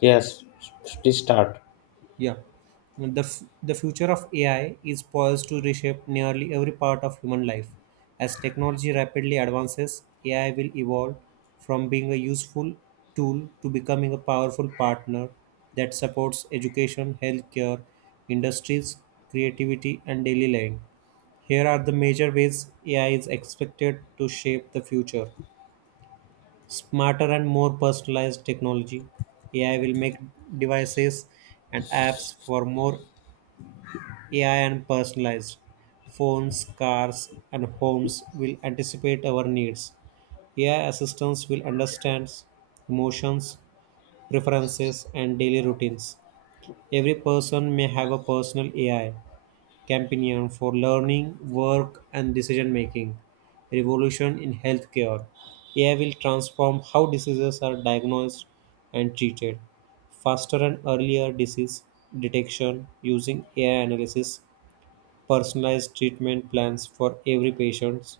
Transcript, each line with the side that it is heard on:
left: Yes, please start.
right: Yeah. The future of AI is poised to reshape nearly every part of human life. As technology rapidly advances, AI will evolve from being a useful tool to becoming a powerful partner that supports education, healthcare, industries, creativity, and daily life. Here are the major ways AI is expected to shape the future. Smarter and more personalized technology. AI will make devices and apps for more AI and personalized. Phones, cars, and homes will anticipate our needs. AI assistants will understand emotions, preferences, and daily routines. Every person may have a personal AI companion for learning, work, and decision making. Revolution in healthcare. AI will transform how diseases are diagnosed and treated faster and earlier disease detection using AI analysis personalized treatment plans for every patient,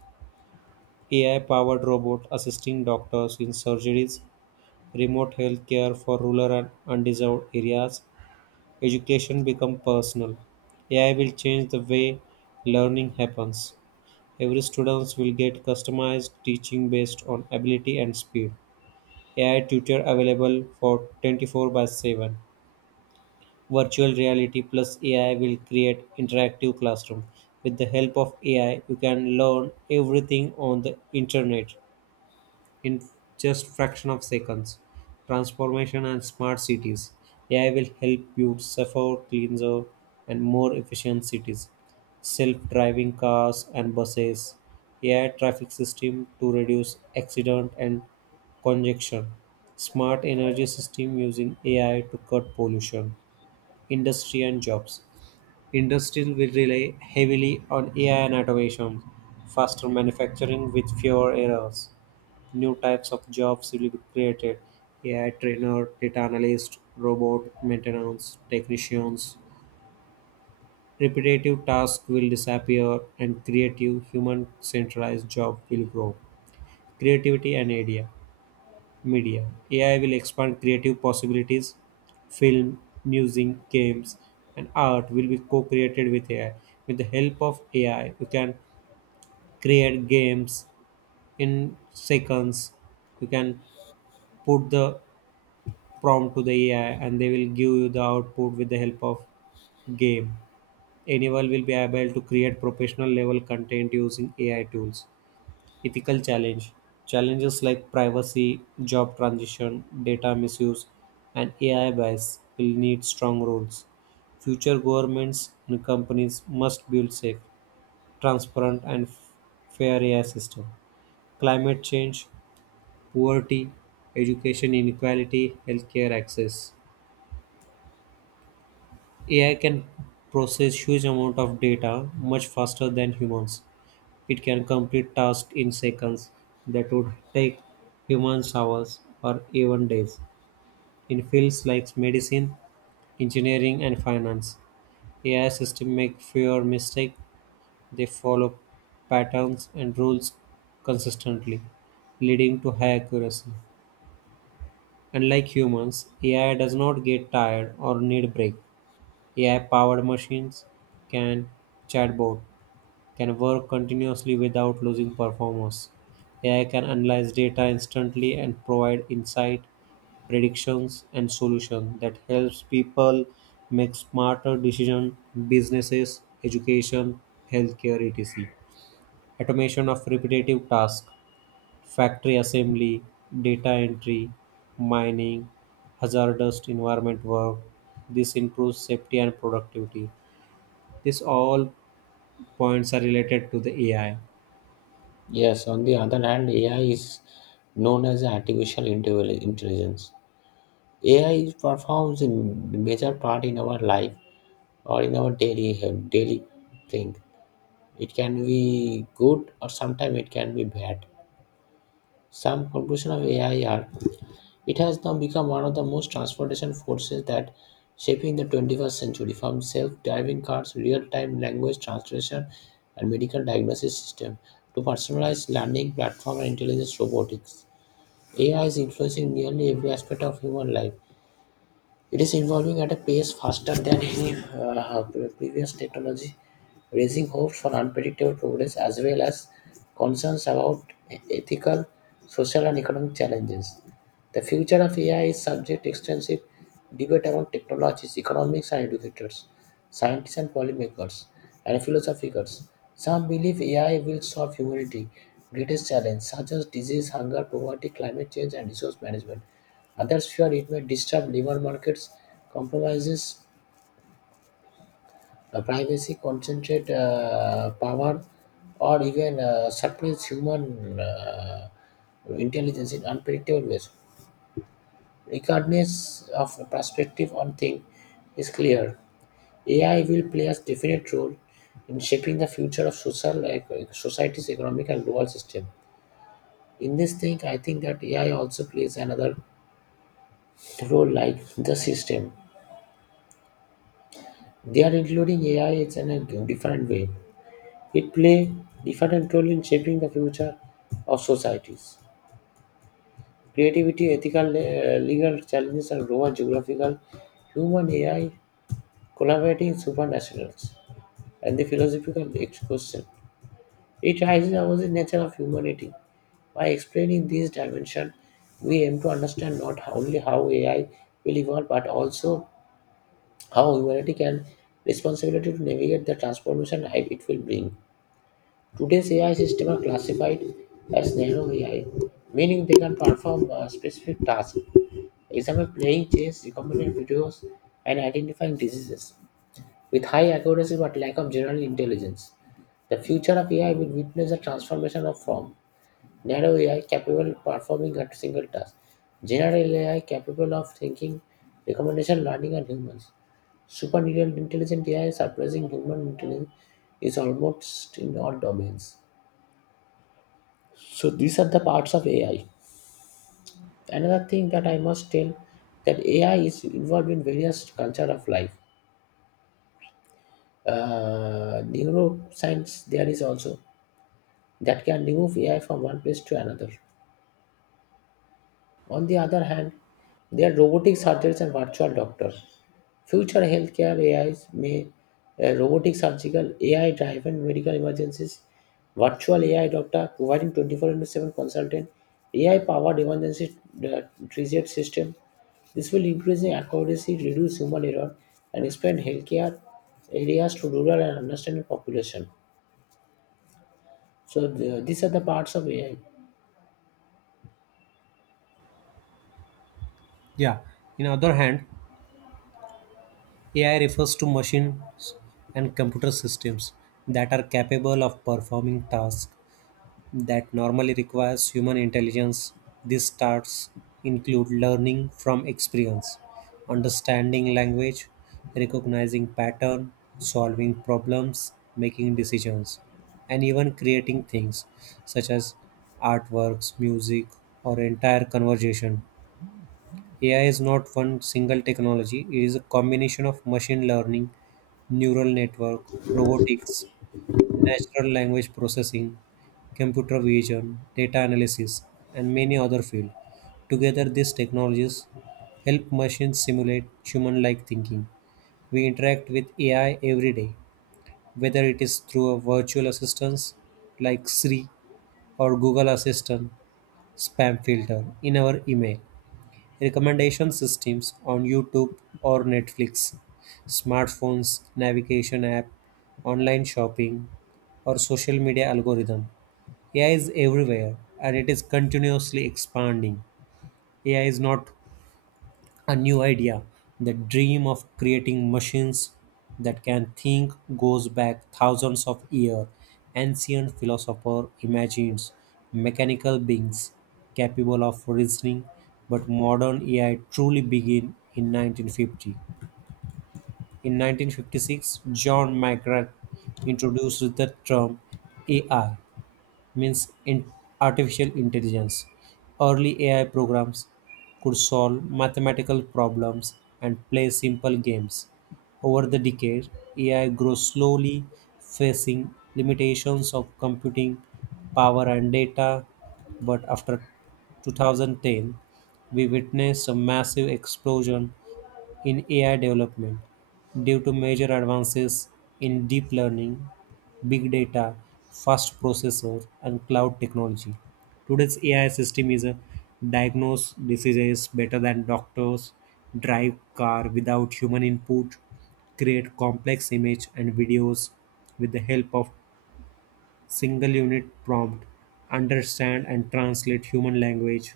right: AI powered robot assisting doctors in surgeries, remote healthcare for rural and undeserved areas, education become personal. AI will change the way learning happens. Every student will get customized teaching based on ability and speed. AI tutor available for 24 by 7. Virtual reality plus AI will create interactive classroom. With the help of AI, you can learn everything on the internet in just fraction of seconds. Transformation and smart cities. AI will help build safer, cleaner, and more efficient cities. Self-driving cars and buses. AI traffic system to reduce accident and congestion. Smart energy system using AI to cut pollution industry and jobs. Industry will rely heavily on AI and automation, faster manufacturing with fewer errors. New types of jobs will be created AI trainer, data analyst, robot maintenance, technicians. Repetitive tasks will disappear and creative human centralized job will grow. Creativity and idea. Media AI will expand creative possibilities. Film, music, games, and art will be co created with AI. With the help of AI, you can create games in seconds. You can put the prompt to the AI and they will give you the output with the help of game. Anyone will be able to create professional level content using AI tools. Ethical challenge. Challenges like privacy, job transition, data misuse, and AI bias will need strong rules. Future governments and companies must build safe, transparent, and fair AI system. Climate change, poverty, education inequality, healthcare access. AI can process huge amount of data much faster than humans. It can complete tasks in seconds that would take humans hours or even days. In fields like medicine, engineering, and finance, AI systems make fewer mistakes. They follow patterns and rules consistently, leading to high accuracy. Unlike humans, AI does not get tired or need break. AI-powered machines can chatbot can work continuously without losing performance. AI can analyze data instantly and provide insight, predictions, and solutions that helps people make smarter decisions, businesses, education, healthcare, etc. Automation of repetitive tasks, factory assembly, data entry, mining, hazardous environment work. This improves safety and productivity. These all points are related to the AI.
left: Yes, on the other hand, AI is known as artificial intelligence. AI performs a major part in our life or in our daily thing. It can be good, or sometimes it can be bad. Some conclusion of AI are, it has now become one of the most transportation forces that shaping the 21st century, from self-driving cars, real-time language translation, and medical diagnosis system to personalized learning platform and intelligence robotics. AI is influencing nearly every aspect of human life. It is evolving at a pace faster than any previous technology, raising hopes for unpredictable progress as well as concerns about ethical, social, and economic challenges. The future of AI is subject to extensive debate among technologists, economists, and educators, scientists and policymakers, and philosophers. Some believe AI will solve humanity's greatest challenges, such as disease, hunger, poverty, climate change, and resource management. Others fear it may disturb labor markets, compromises privacy, concentrate power, or even suppress human intelligence in unpredictable ways. Regardless of the perspective on thing is clear, AI will play a definite role in shaping the future of society's economic and global system. In this thing, I think that AI also plays another role like the system. They are including AI is in a different way. It play different role in shaping the future of societies. Creativity, ethical, legal challenges, and global geographical human AI collaborating supranationals. And the question. It raises about the nature of humanity. By explaining these dimensions, we aim to understand not only how AI will evolve, but also how humanity can responsibility to navigate the transformation it will bring. Today's AI systems are classified as narrow AI, meaning they can perform specific tasks, example playing chess, recommended videos, and identifying diseases. With high accuracy but lack of general intelligence, the future of AI will witness a transformation of form. Narrow AI capable of performing a single task, general AI capable of thinking, recommendation, learning, and humans. Supernatural intelligent AI surpassing human intelligence is almost in all domains. So these are the parts of AI. Another thing that I must tell that AI is involved in various culture of life. Neuroscience there is also that can remove AI from one place to another. On the other hand, there are robotic surgeons and virtual doctors. Future healthcare AIs may robotic surgical AI driven medical emergencies, virtual AI doctor providing 24 into 7 consultant, AI powered emergency uh, triage system. This will increase the accuracy, reduce human error, and expand healthcare areas to rural and understanding population. So these are the parts of AI.
right: Yeah. In other hand, AI refers to machines and computer systems that are capable of performing tasks that normally requires human intelligence. These tasks include learning from experience, understanding language, recognizing pattern, solving problems, making decisions, and even creating things such as artworks, music, or entire conversation. AI is not one single technology, it is a combination of machine learning, neural network, robotics, natural language processing, computer vision, data analysis, and many other fields. Together, these technologies help machines simulate human like thinking. We interact with AI every day, whether it is through a virtual assistants like Siri or Google Assistant spam filter in our email recommendation systems on YouTube or Netflix, smartphones, navigation app, online shopping, or social media algorithm. AI is everywhere and it is continuously expanding. AI is not a new idea. The dream of creating machines that can think goes back thousands of years. Ancient philosopher imagines mechanical beings capable of reasoning, but modern AI truly began in 1950. In 1956, John McGrath introduced the term AI means in artificial intelligence. Early AI programs could solve mathematical problems and play simple games. Over the decade, AI grew slowly, facing limitations of computing power and data. But after 2010, we witnessed a massive explosion in AI development due to major advances in deep learning, big data, fast processors, and cloud technology. Today's AI system is a diagnose diseases better than doctors, drive car without human input, create complex image and videos with the help of single unit prompt, understand and translate human language,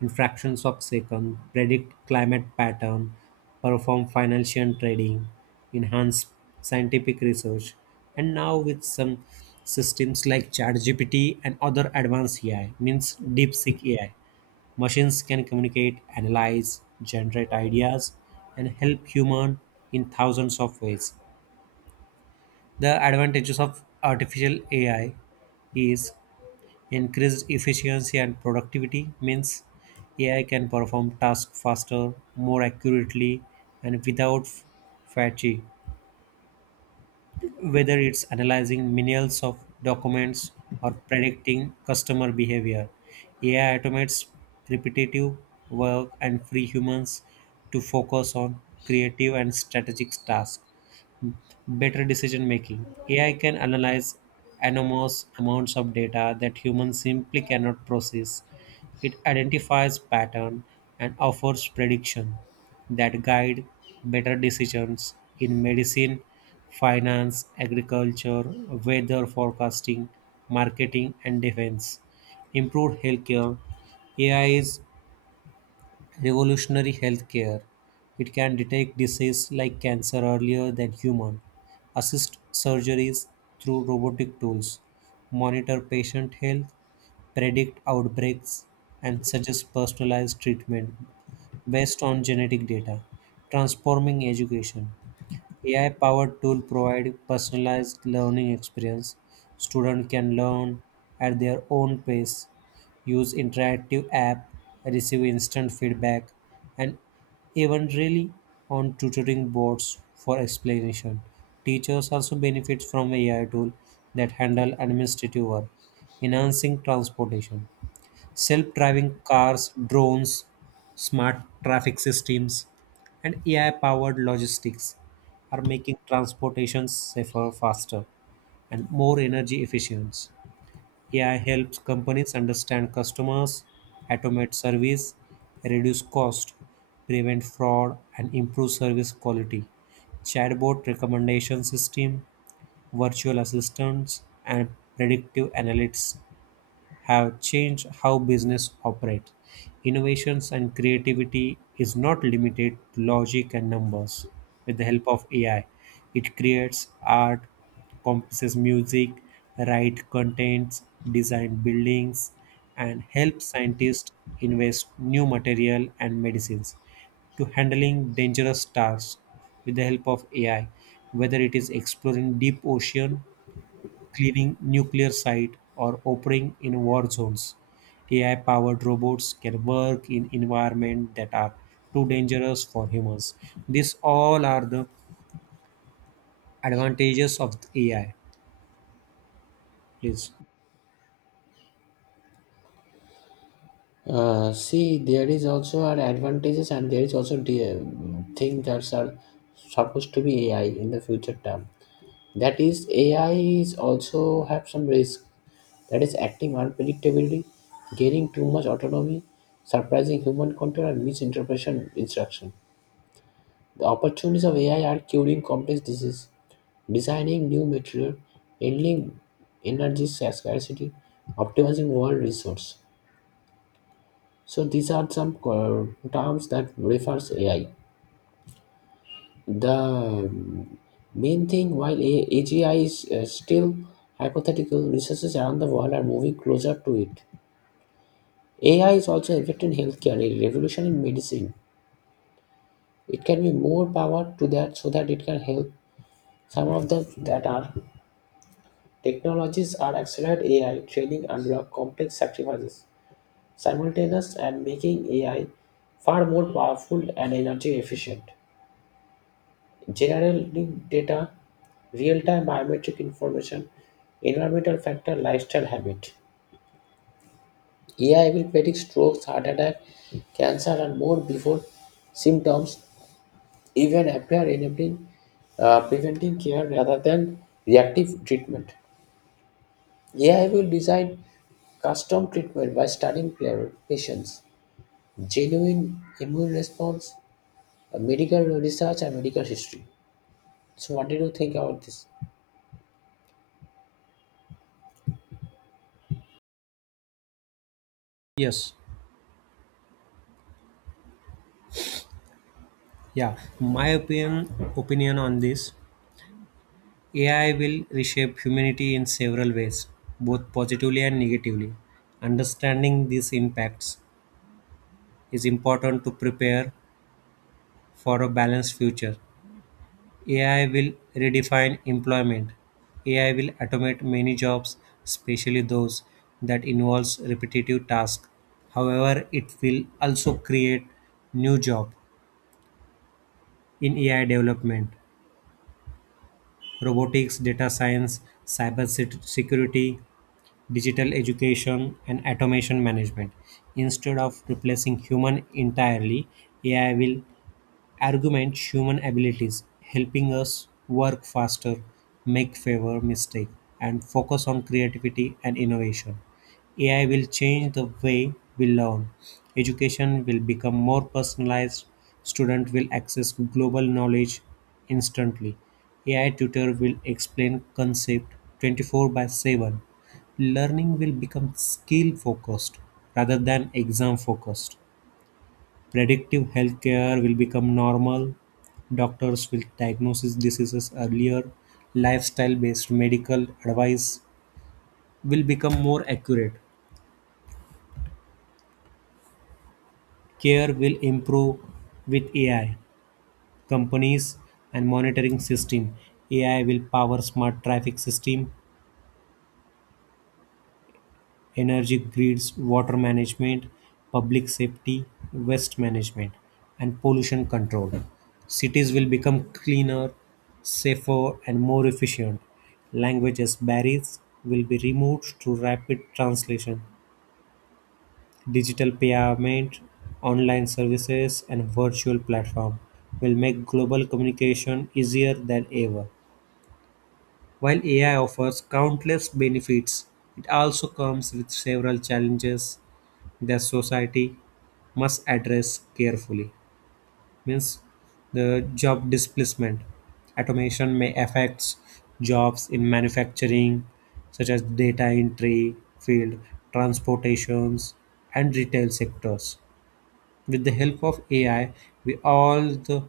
right: in fractions of second, predict climate pattern, perform financial trading, enhance scientific research, and now with some systems like ChatGPT and other advanced AI, means DeepSeek AI, machines can communicate, analyze, generate ideas, and help human in thousands of ways. The advantages of artificial AI is Increased efficiency and productivity means AI can perform tasks faster, more accurately, and without fatigue. Whether it's analyzing millions of documents or predicting customer behavior, AI automates repetitive work and free humans to focus on creative and strategic tasks better decision making. AI can analyze enormous amounts of data that humans simply cannot process. It identifies pattern and offers prediction that guide better decisions in medicine, finance, agriculture, weather forecasting, marketing and defense. Improved healthcare. AI is revolutionary healthcare. It can detect disease like cancer earlier than human, assist surgeries through robotic tools, monitor patient health, predict outbreaks, and suggest personalized treatment based on genetic data, transforming education. AI-powered tool provide personalized learning experience. Student can learn at their own pace, use interactive app, receive instant feedback, and even really on tutoring boards for explanation. Teachers also benefit from AI tool that handle administrative work, enhancing transportation self-driving cars, drones, smart traffic systems, and AI-powered logistics are making transportation safer, faster, and more energy efficient. AI helps companies understand customers, automate service, reduce cost, prevent fraud, and improve service quality. Chatbot recommendation system, virtual assistants, and predictive analytics have changed how business operates. Innovations and creativity is not limited to logic and numbers. With the help of AI, it creates art, composes music, write contents, design buildings, and helps scientists invest new material and medicines to handling dangerous stars with the help of AI, whether it is exploring deep ocean cleaning nuclear sites or operating in war zones. AI-powered robots can work in environments that are too dangerous for humans. These all are the advantages of AI. Please.
left: See, there is also our advantages, and there is also the thing that's are supposed to be AI in the future term. That is, AI is also have some risk. That is, acting unpredictably, gaining too much autonomy, surprising human control, and misinterpretation instruction. The opportunities of AI are curing complex disease, designing new material, handling energy scarcity, optimizing world resource. So these are some terms that refers AI. The main thing while AGI is still hypothetical, researchers around the world are moving closer to it. AI is also affecting healthcare, a revolution in medicine. It can be more power to that so that it can help some of the that are technologies are accelerate AI training unlock complex sacrifices simultaneous and making AI far more powerful and energy efficient. Generally, data, real-time biometric information, environmental factor, lifestyle habit. AI will predict strokes, heart attack, cancer, and more before symptoms even appear, enabling preventing care rather than reactive treatment. AI will design custom treatment by studying patients, genuine immune response, medical research, and medical history. So, what did you think about this?
right: Yes. Yeah. My opinion on this AI will reshape humanity in several ways, both positively and negatively. Understanding these impacts is important to prepare for a balanced future. AI will redefine employment. AI will automate many jobs, especially those that involves repetitive tasks. However, it will also create new jobs in AI development, robotics, data science, cyber security, digital education, and automation management. Instead of replacing human entirely, AI will argument human abilities, helping us work faster, make fewer mistakes, and focus on creativity and innovation. AI will change the way we learn. Education will become more personalized. Student will access global knowledge instantly. AI tutor will explain concept 24 by 7. Learning will become skill focused rather than exam focused. Predictive healthcare will become normal. Doctors will diagnose diseases earlier. Lifestyle based medical advice will become more accurate. Care will improve with AI, companies, and monitoring system. AI will power smart traffic system energy grids, water management, public safety, waste management, and pollution control. Cities will become cleaner, safer, and more efficient. Language as barriers will be removed through rapid translation, digital payment, online services, and virtual platform will make global communication easier than ever. While AI offers countless benefits, it also comes with several challenges the society must address carefully means the job displacement automation may affect jobs in manufacturing such as data entry field transportations and retail sectors with the help of ai we all the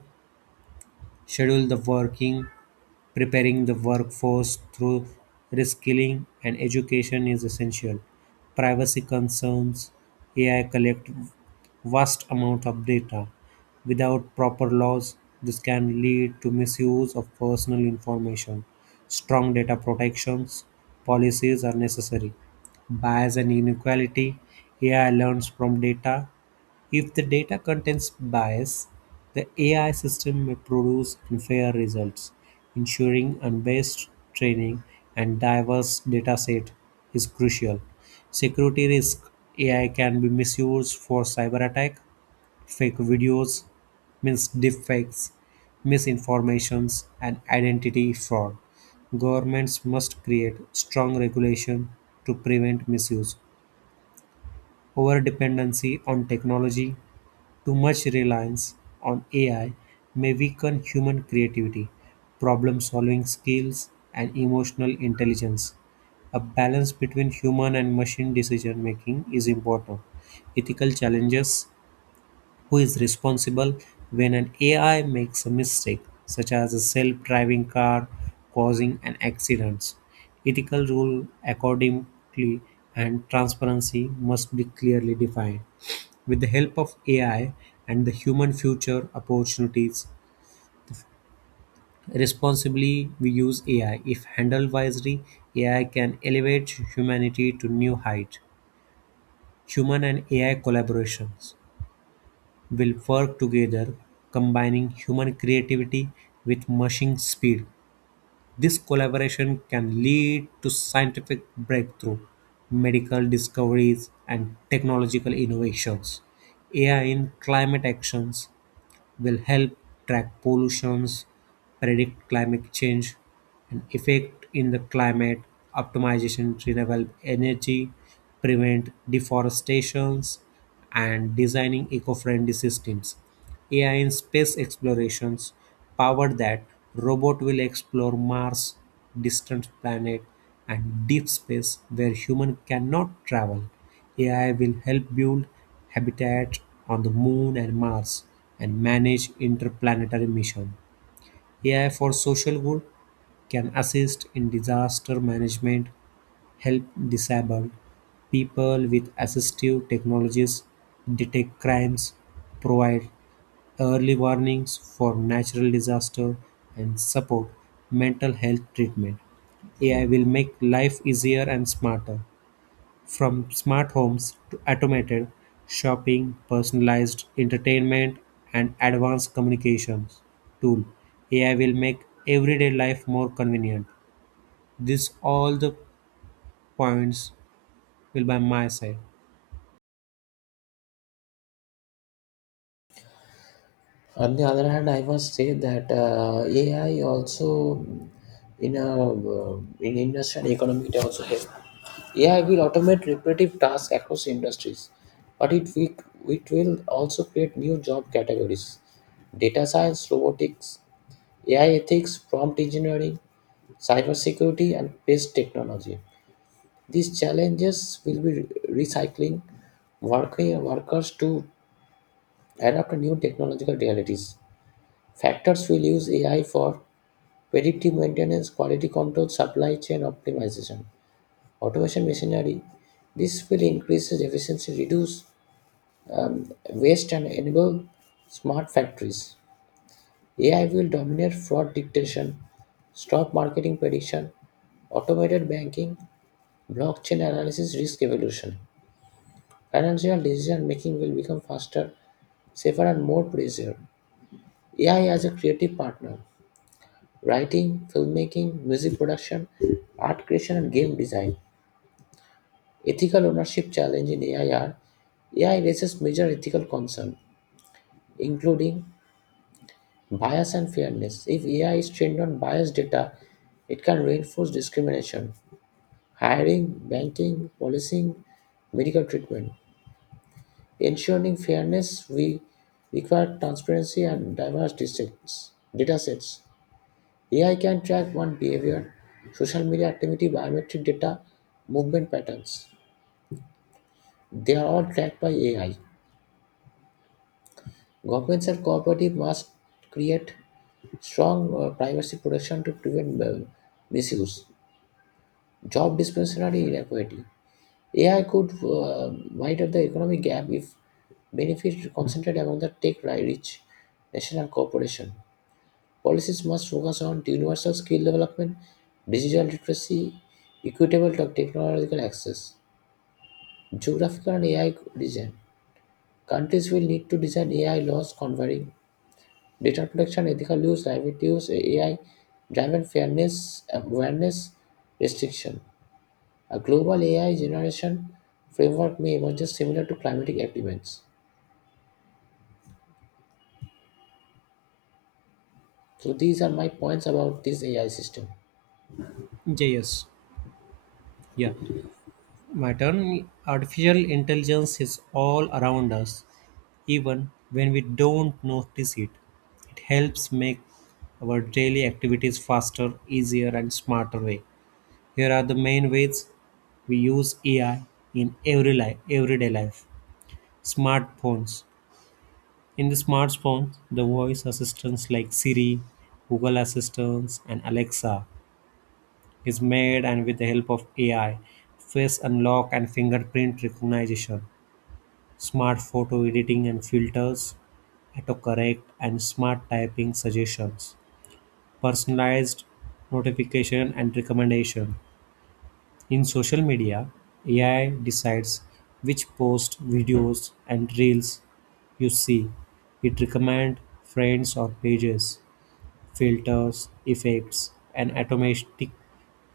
right: schedule the working preparing the workforce through reskilling and education is essential privacy concerns ai collect vast amount of data. Without proper laws, this can lead to misuse of personal information. Strong data protections policies are necessary. Bias and inequality AI learns from data if the data contains bias, the AI system may produce unfair results. Ensuring unbiased training and diverse dataset is crucial. Security risk AI can be misused for cyber attack, fake videos, means deepfakes, misinformations, and identity fraud. Governments must create strong regulation to prevent misuse. Over dependency on technology too much reliance on AI may weaken human creativity, problem solving skills, and emotional intelligence. A balance between human and machine decision making is important. Ethical challenges who is responsible when an AI makes a mistake, such as a self driving car causing an accident? Ethical rule accordingly and transparency must be clearly defined with the help of AI and the human future opportunities. Responsibly, we use AI. If handled wisely, AI can elevate humanity to new height. Human and AI collaborations will work together, combining human creativity with machine speed. This collaboration can lead to scientific breakthrough, medical discoveries, and technological innovations. AI in climate actions will help track pollutions, predict climate change and effect in the climate, optimization renewable energy, prevent deforestations, and designing eco-friendly systems. AI in space explorations power that robot will explore Mars, distant planet, and deep space where human cannot travel. AI will help build habitat on the Moon and Mars, and manage interplanetary missions. AI for social good can assist in disaster management, help disabled people with assistive technologies, detect crimes, provide early warnings for natural disaster, and support mental health treatment. AI will make life easier and smarter. From smart homes to automated shopping, personalized entertainment, and advanced communications tool, AI will make everyday life more convenient. This all the points will by my side.
left: On the other hand, I must say that AI also in industrial economy it also help. AI will automate repetitive tasks across industries, but it will also create new job categories: data science, robotics, AI ethics, prompt engineering, cybersecurity, and pest technology. These challenges will be recycling working workers to adapt to new technological realities. Factors will use AI for predictive maintenance, quality control, supply chain optimization, automation machinery. This will increase efficiency, reduce waste, and enable smart factories. AI will dominate fraud detection, stock marketing prediction, automated banking, blockchain analysis, risk evolution. Financial decision making will become faster, safer, and more precise. AI as a creative partner. Writing, filmmaking, music production, art creation, and game design. Ethical ownership challenge in AI are, AI raises major ethical concerns, including bias and fairness. If AI is trained on biased data, it can reinforce discrimination. Hiring, banking, policing, medical treatment. Ensuring fairness, we require transparency and diverse data sets. AI can track one behavior, social media activity, biometric data, movement patterns. They are all tracked by AI. Governments and cooperatives must create strong privacy protection to prevent misuse. Job dispensary inequality. AI could widen the economic gap if benefits concentrated among the tech-rich national corporation. Policies must focus on universal skill development, digital literacy, equitable technological access, geographical and AI design. Countries will need to design AI laws covering data protection, ethical use, private use, AI driven fairness, awareness, restriction. A global AI generation framework may emerge similar to climatic agreements. So these are my points about this AI system.
right: Yeah, Yes, yeah. My turn. Artificial intelligence is all around us, even when we don't notice it. It helps make our daily activities faster, easier, and smarter way. Here are the main ways we use AI in every life, everyday life. Smartphones. In the smartphones, the voice assistants like Siri, Google Assistants, and Alexa is made and with the help of AI, face unlock and fingerprint recognition, smart photo editing and filters, autocorrect and smart typing suggestions, personalized notification and recommendation. In social media, AI decides which posts, videos, and reels you see. It recommends friends or pages, filters, effects, and automatic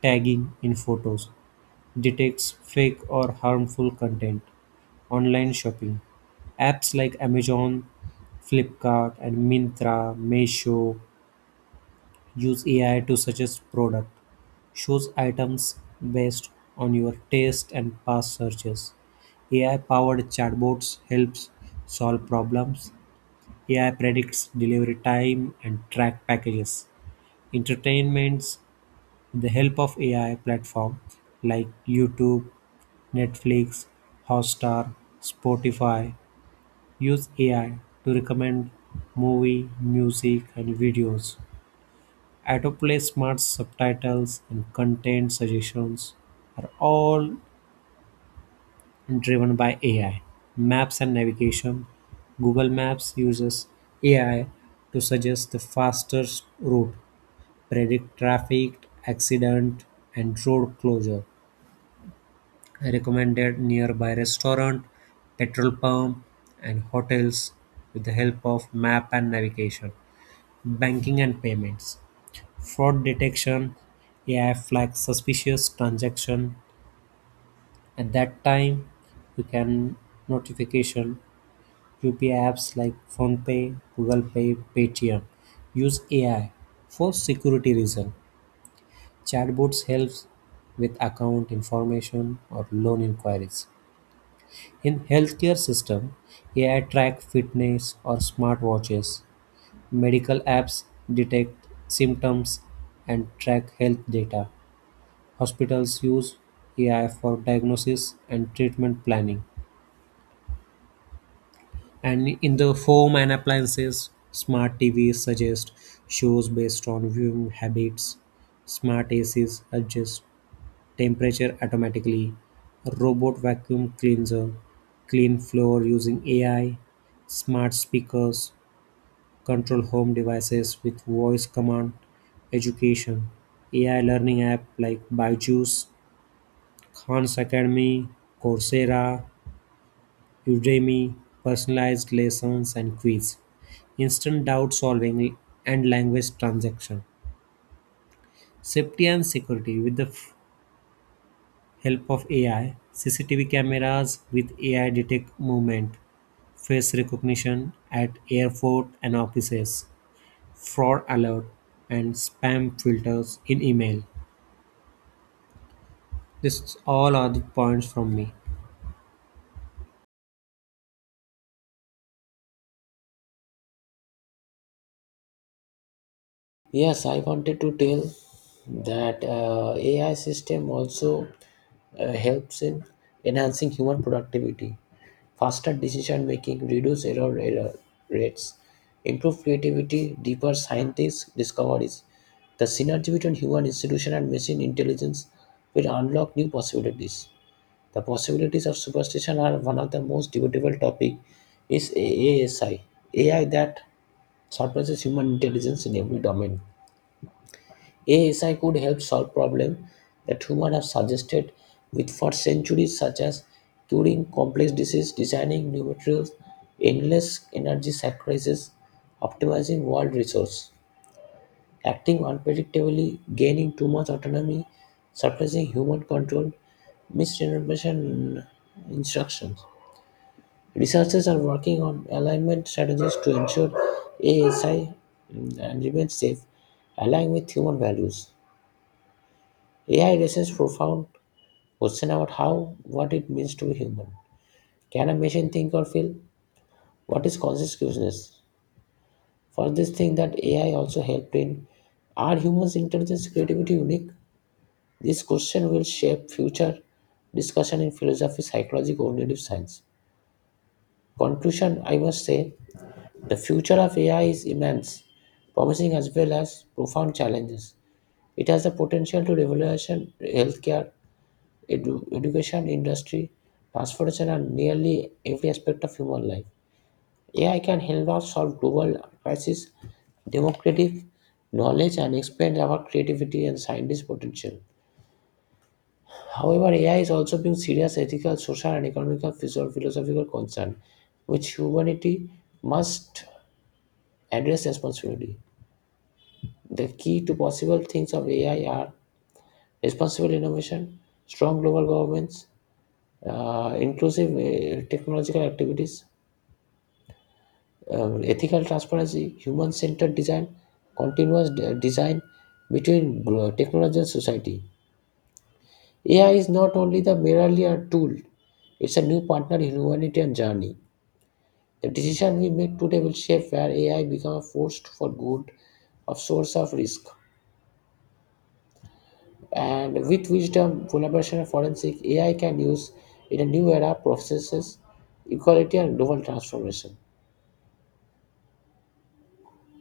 right: tagging in photos, detects fake or harmful content, online shopping. Apps like Amazon, Flipkart, and Mintra, Meesho Use AI to suggest product. Choose items based on your taste and past searches. AI powered chatbots helps solve problems. AI predicts delivery time and track packages. Entertainments with the help of AI platform like YouTube, Netflix, Hotstar, Spotify use AI to recommend movie, music and videos. Autoplay, smart subtitles, and content suggestions are all driven by AI. Maps and navigation. Google Maps uses AI to suggest the fastest route, predict traffic, accident, and road closure, recommended nearby restaurant, petrol pump, and hotels with the help of map and navigation. Banking and payments. Fraud detection, AI flags suspicious transaction. At that time, you can notification UPI apps like PhonePay, Google Pay, Paytm use AI for security reason. Chatbots helps with account information or loan inquiries. In healthcare system, AI track fitness or smartwatches. Medical apps detect symptoms and track health data. Hospitals use AI for diagnosis and treatment planning. And in the home and appliances, smart TVs suggest shows based on viewing habits. Smart ACs adjust temperature automatically. Robot vacuum cleanser clean floor using AI. Smart speakers control home devices with voice command. Education AI learning app like Byju's Khan's Academy, Coursera, Udemy, personalized lessons and quiz, instant doubt solving, and language transaction. Safety and security with the help of AI, CCTV cameras with AI detect movement, face recognition at airport and offices, fraud alert, and spam filters in email. This all are the points from me.
left: Yes, I wanted to tell that AI system also helps in enhancing human productivity, faster decision making, reduce error rates, improve creativity, deeper scientific discoveries. The synergy between human institution and machine intelligence will unlock new possibilities. The possibilities of superstition are one of the most debatable topic is AASI, AI that surpasses human intelligence in every domain. ASI could help solve problems that humans have suggested with for centuries, such as curing complex diseases, designing new materials, endless energy sacrifices, optimizing world resources, acting unpredictably, gaining too much autonomy, suppressing human control, misinformation instructions. Researchers are working on alignment strategies to ensure ASI and remains safe, aligned with human values. AI raises profound question about how what it means to be human. Can a machine think or feel? What is consciousness? For this thing that AI also helped in, are humans' intelligence creativity unique? This question will shape future discussion in philosophy, psychology, cognitive science. Conclusion, I must say the future of AI is immense, promising as well as profound challenges. It has the potential to revolution healthcare, education industry, transportation, and nearly every aspect of human life. AI can help us solve global crises, democratic knowledge, and expand our creativity and scientist potential. However, AI is also being serious ethical, social, and economical philosophical concern, which humanity must address responsibility. The key to possible things of AI are responsible innovation, strong global governments, inclusive technological activities, ethical transparency, human centered design, continuous design between technology and society. AI is not only the merely a tool, it's a new partner in humanitarian journey. The decision we make today will shape where AI becomes a force for good, a source of risk. And with wisdom, collaboration, and forensic, AI can use in a new era processes, equality, and global transformation.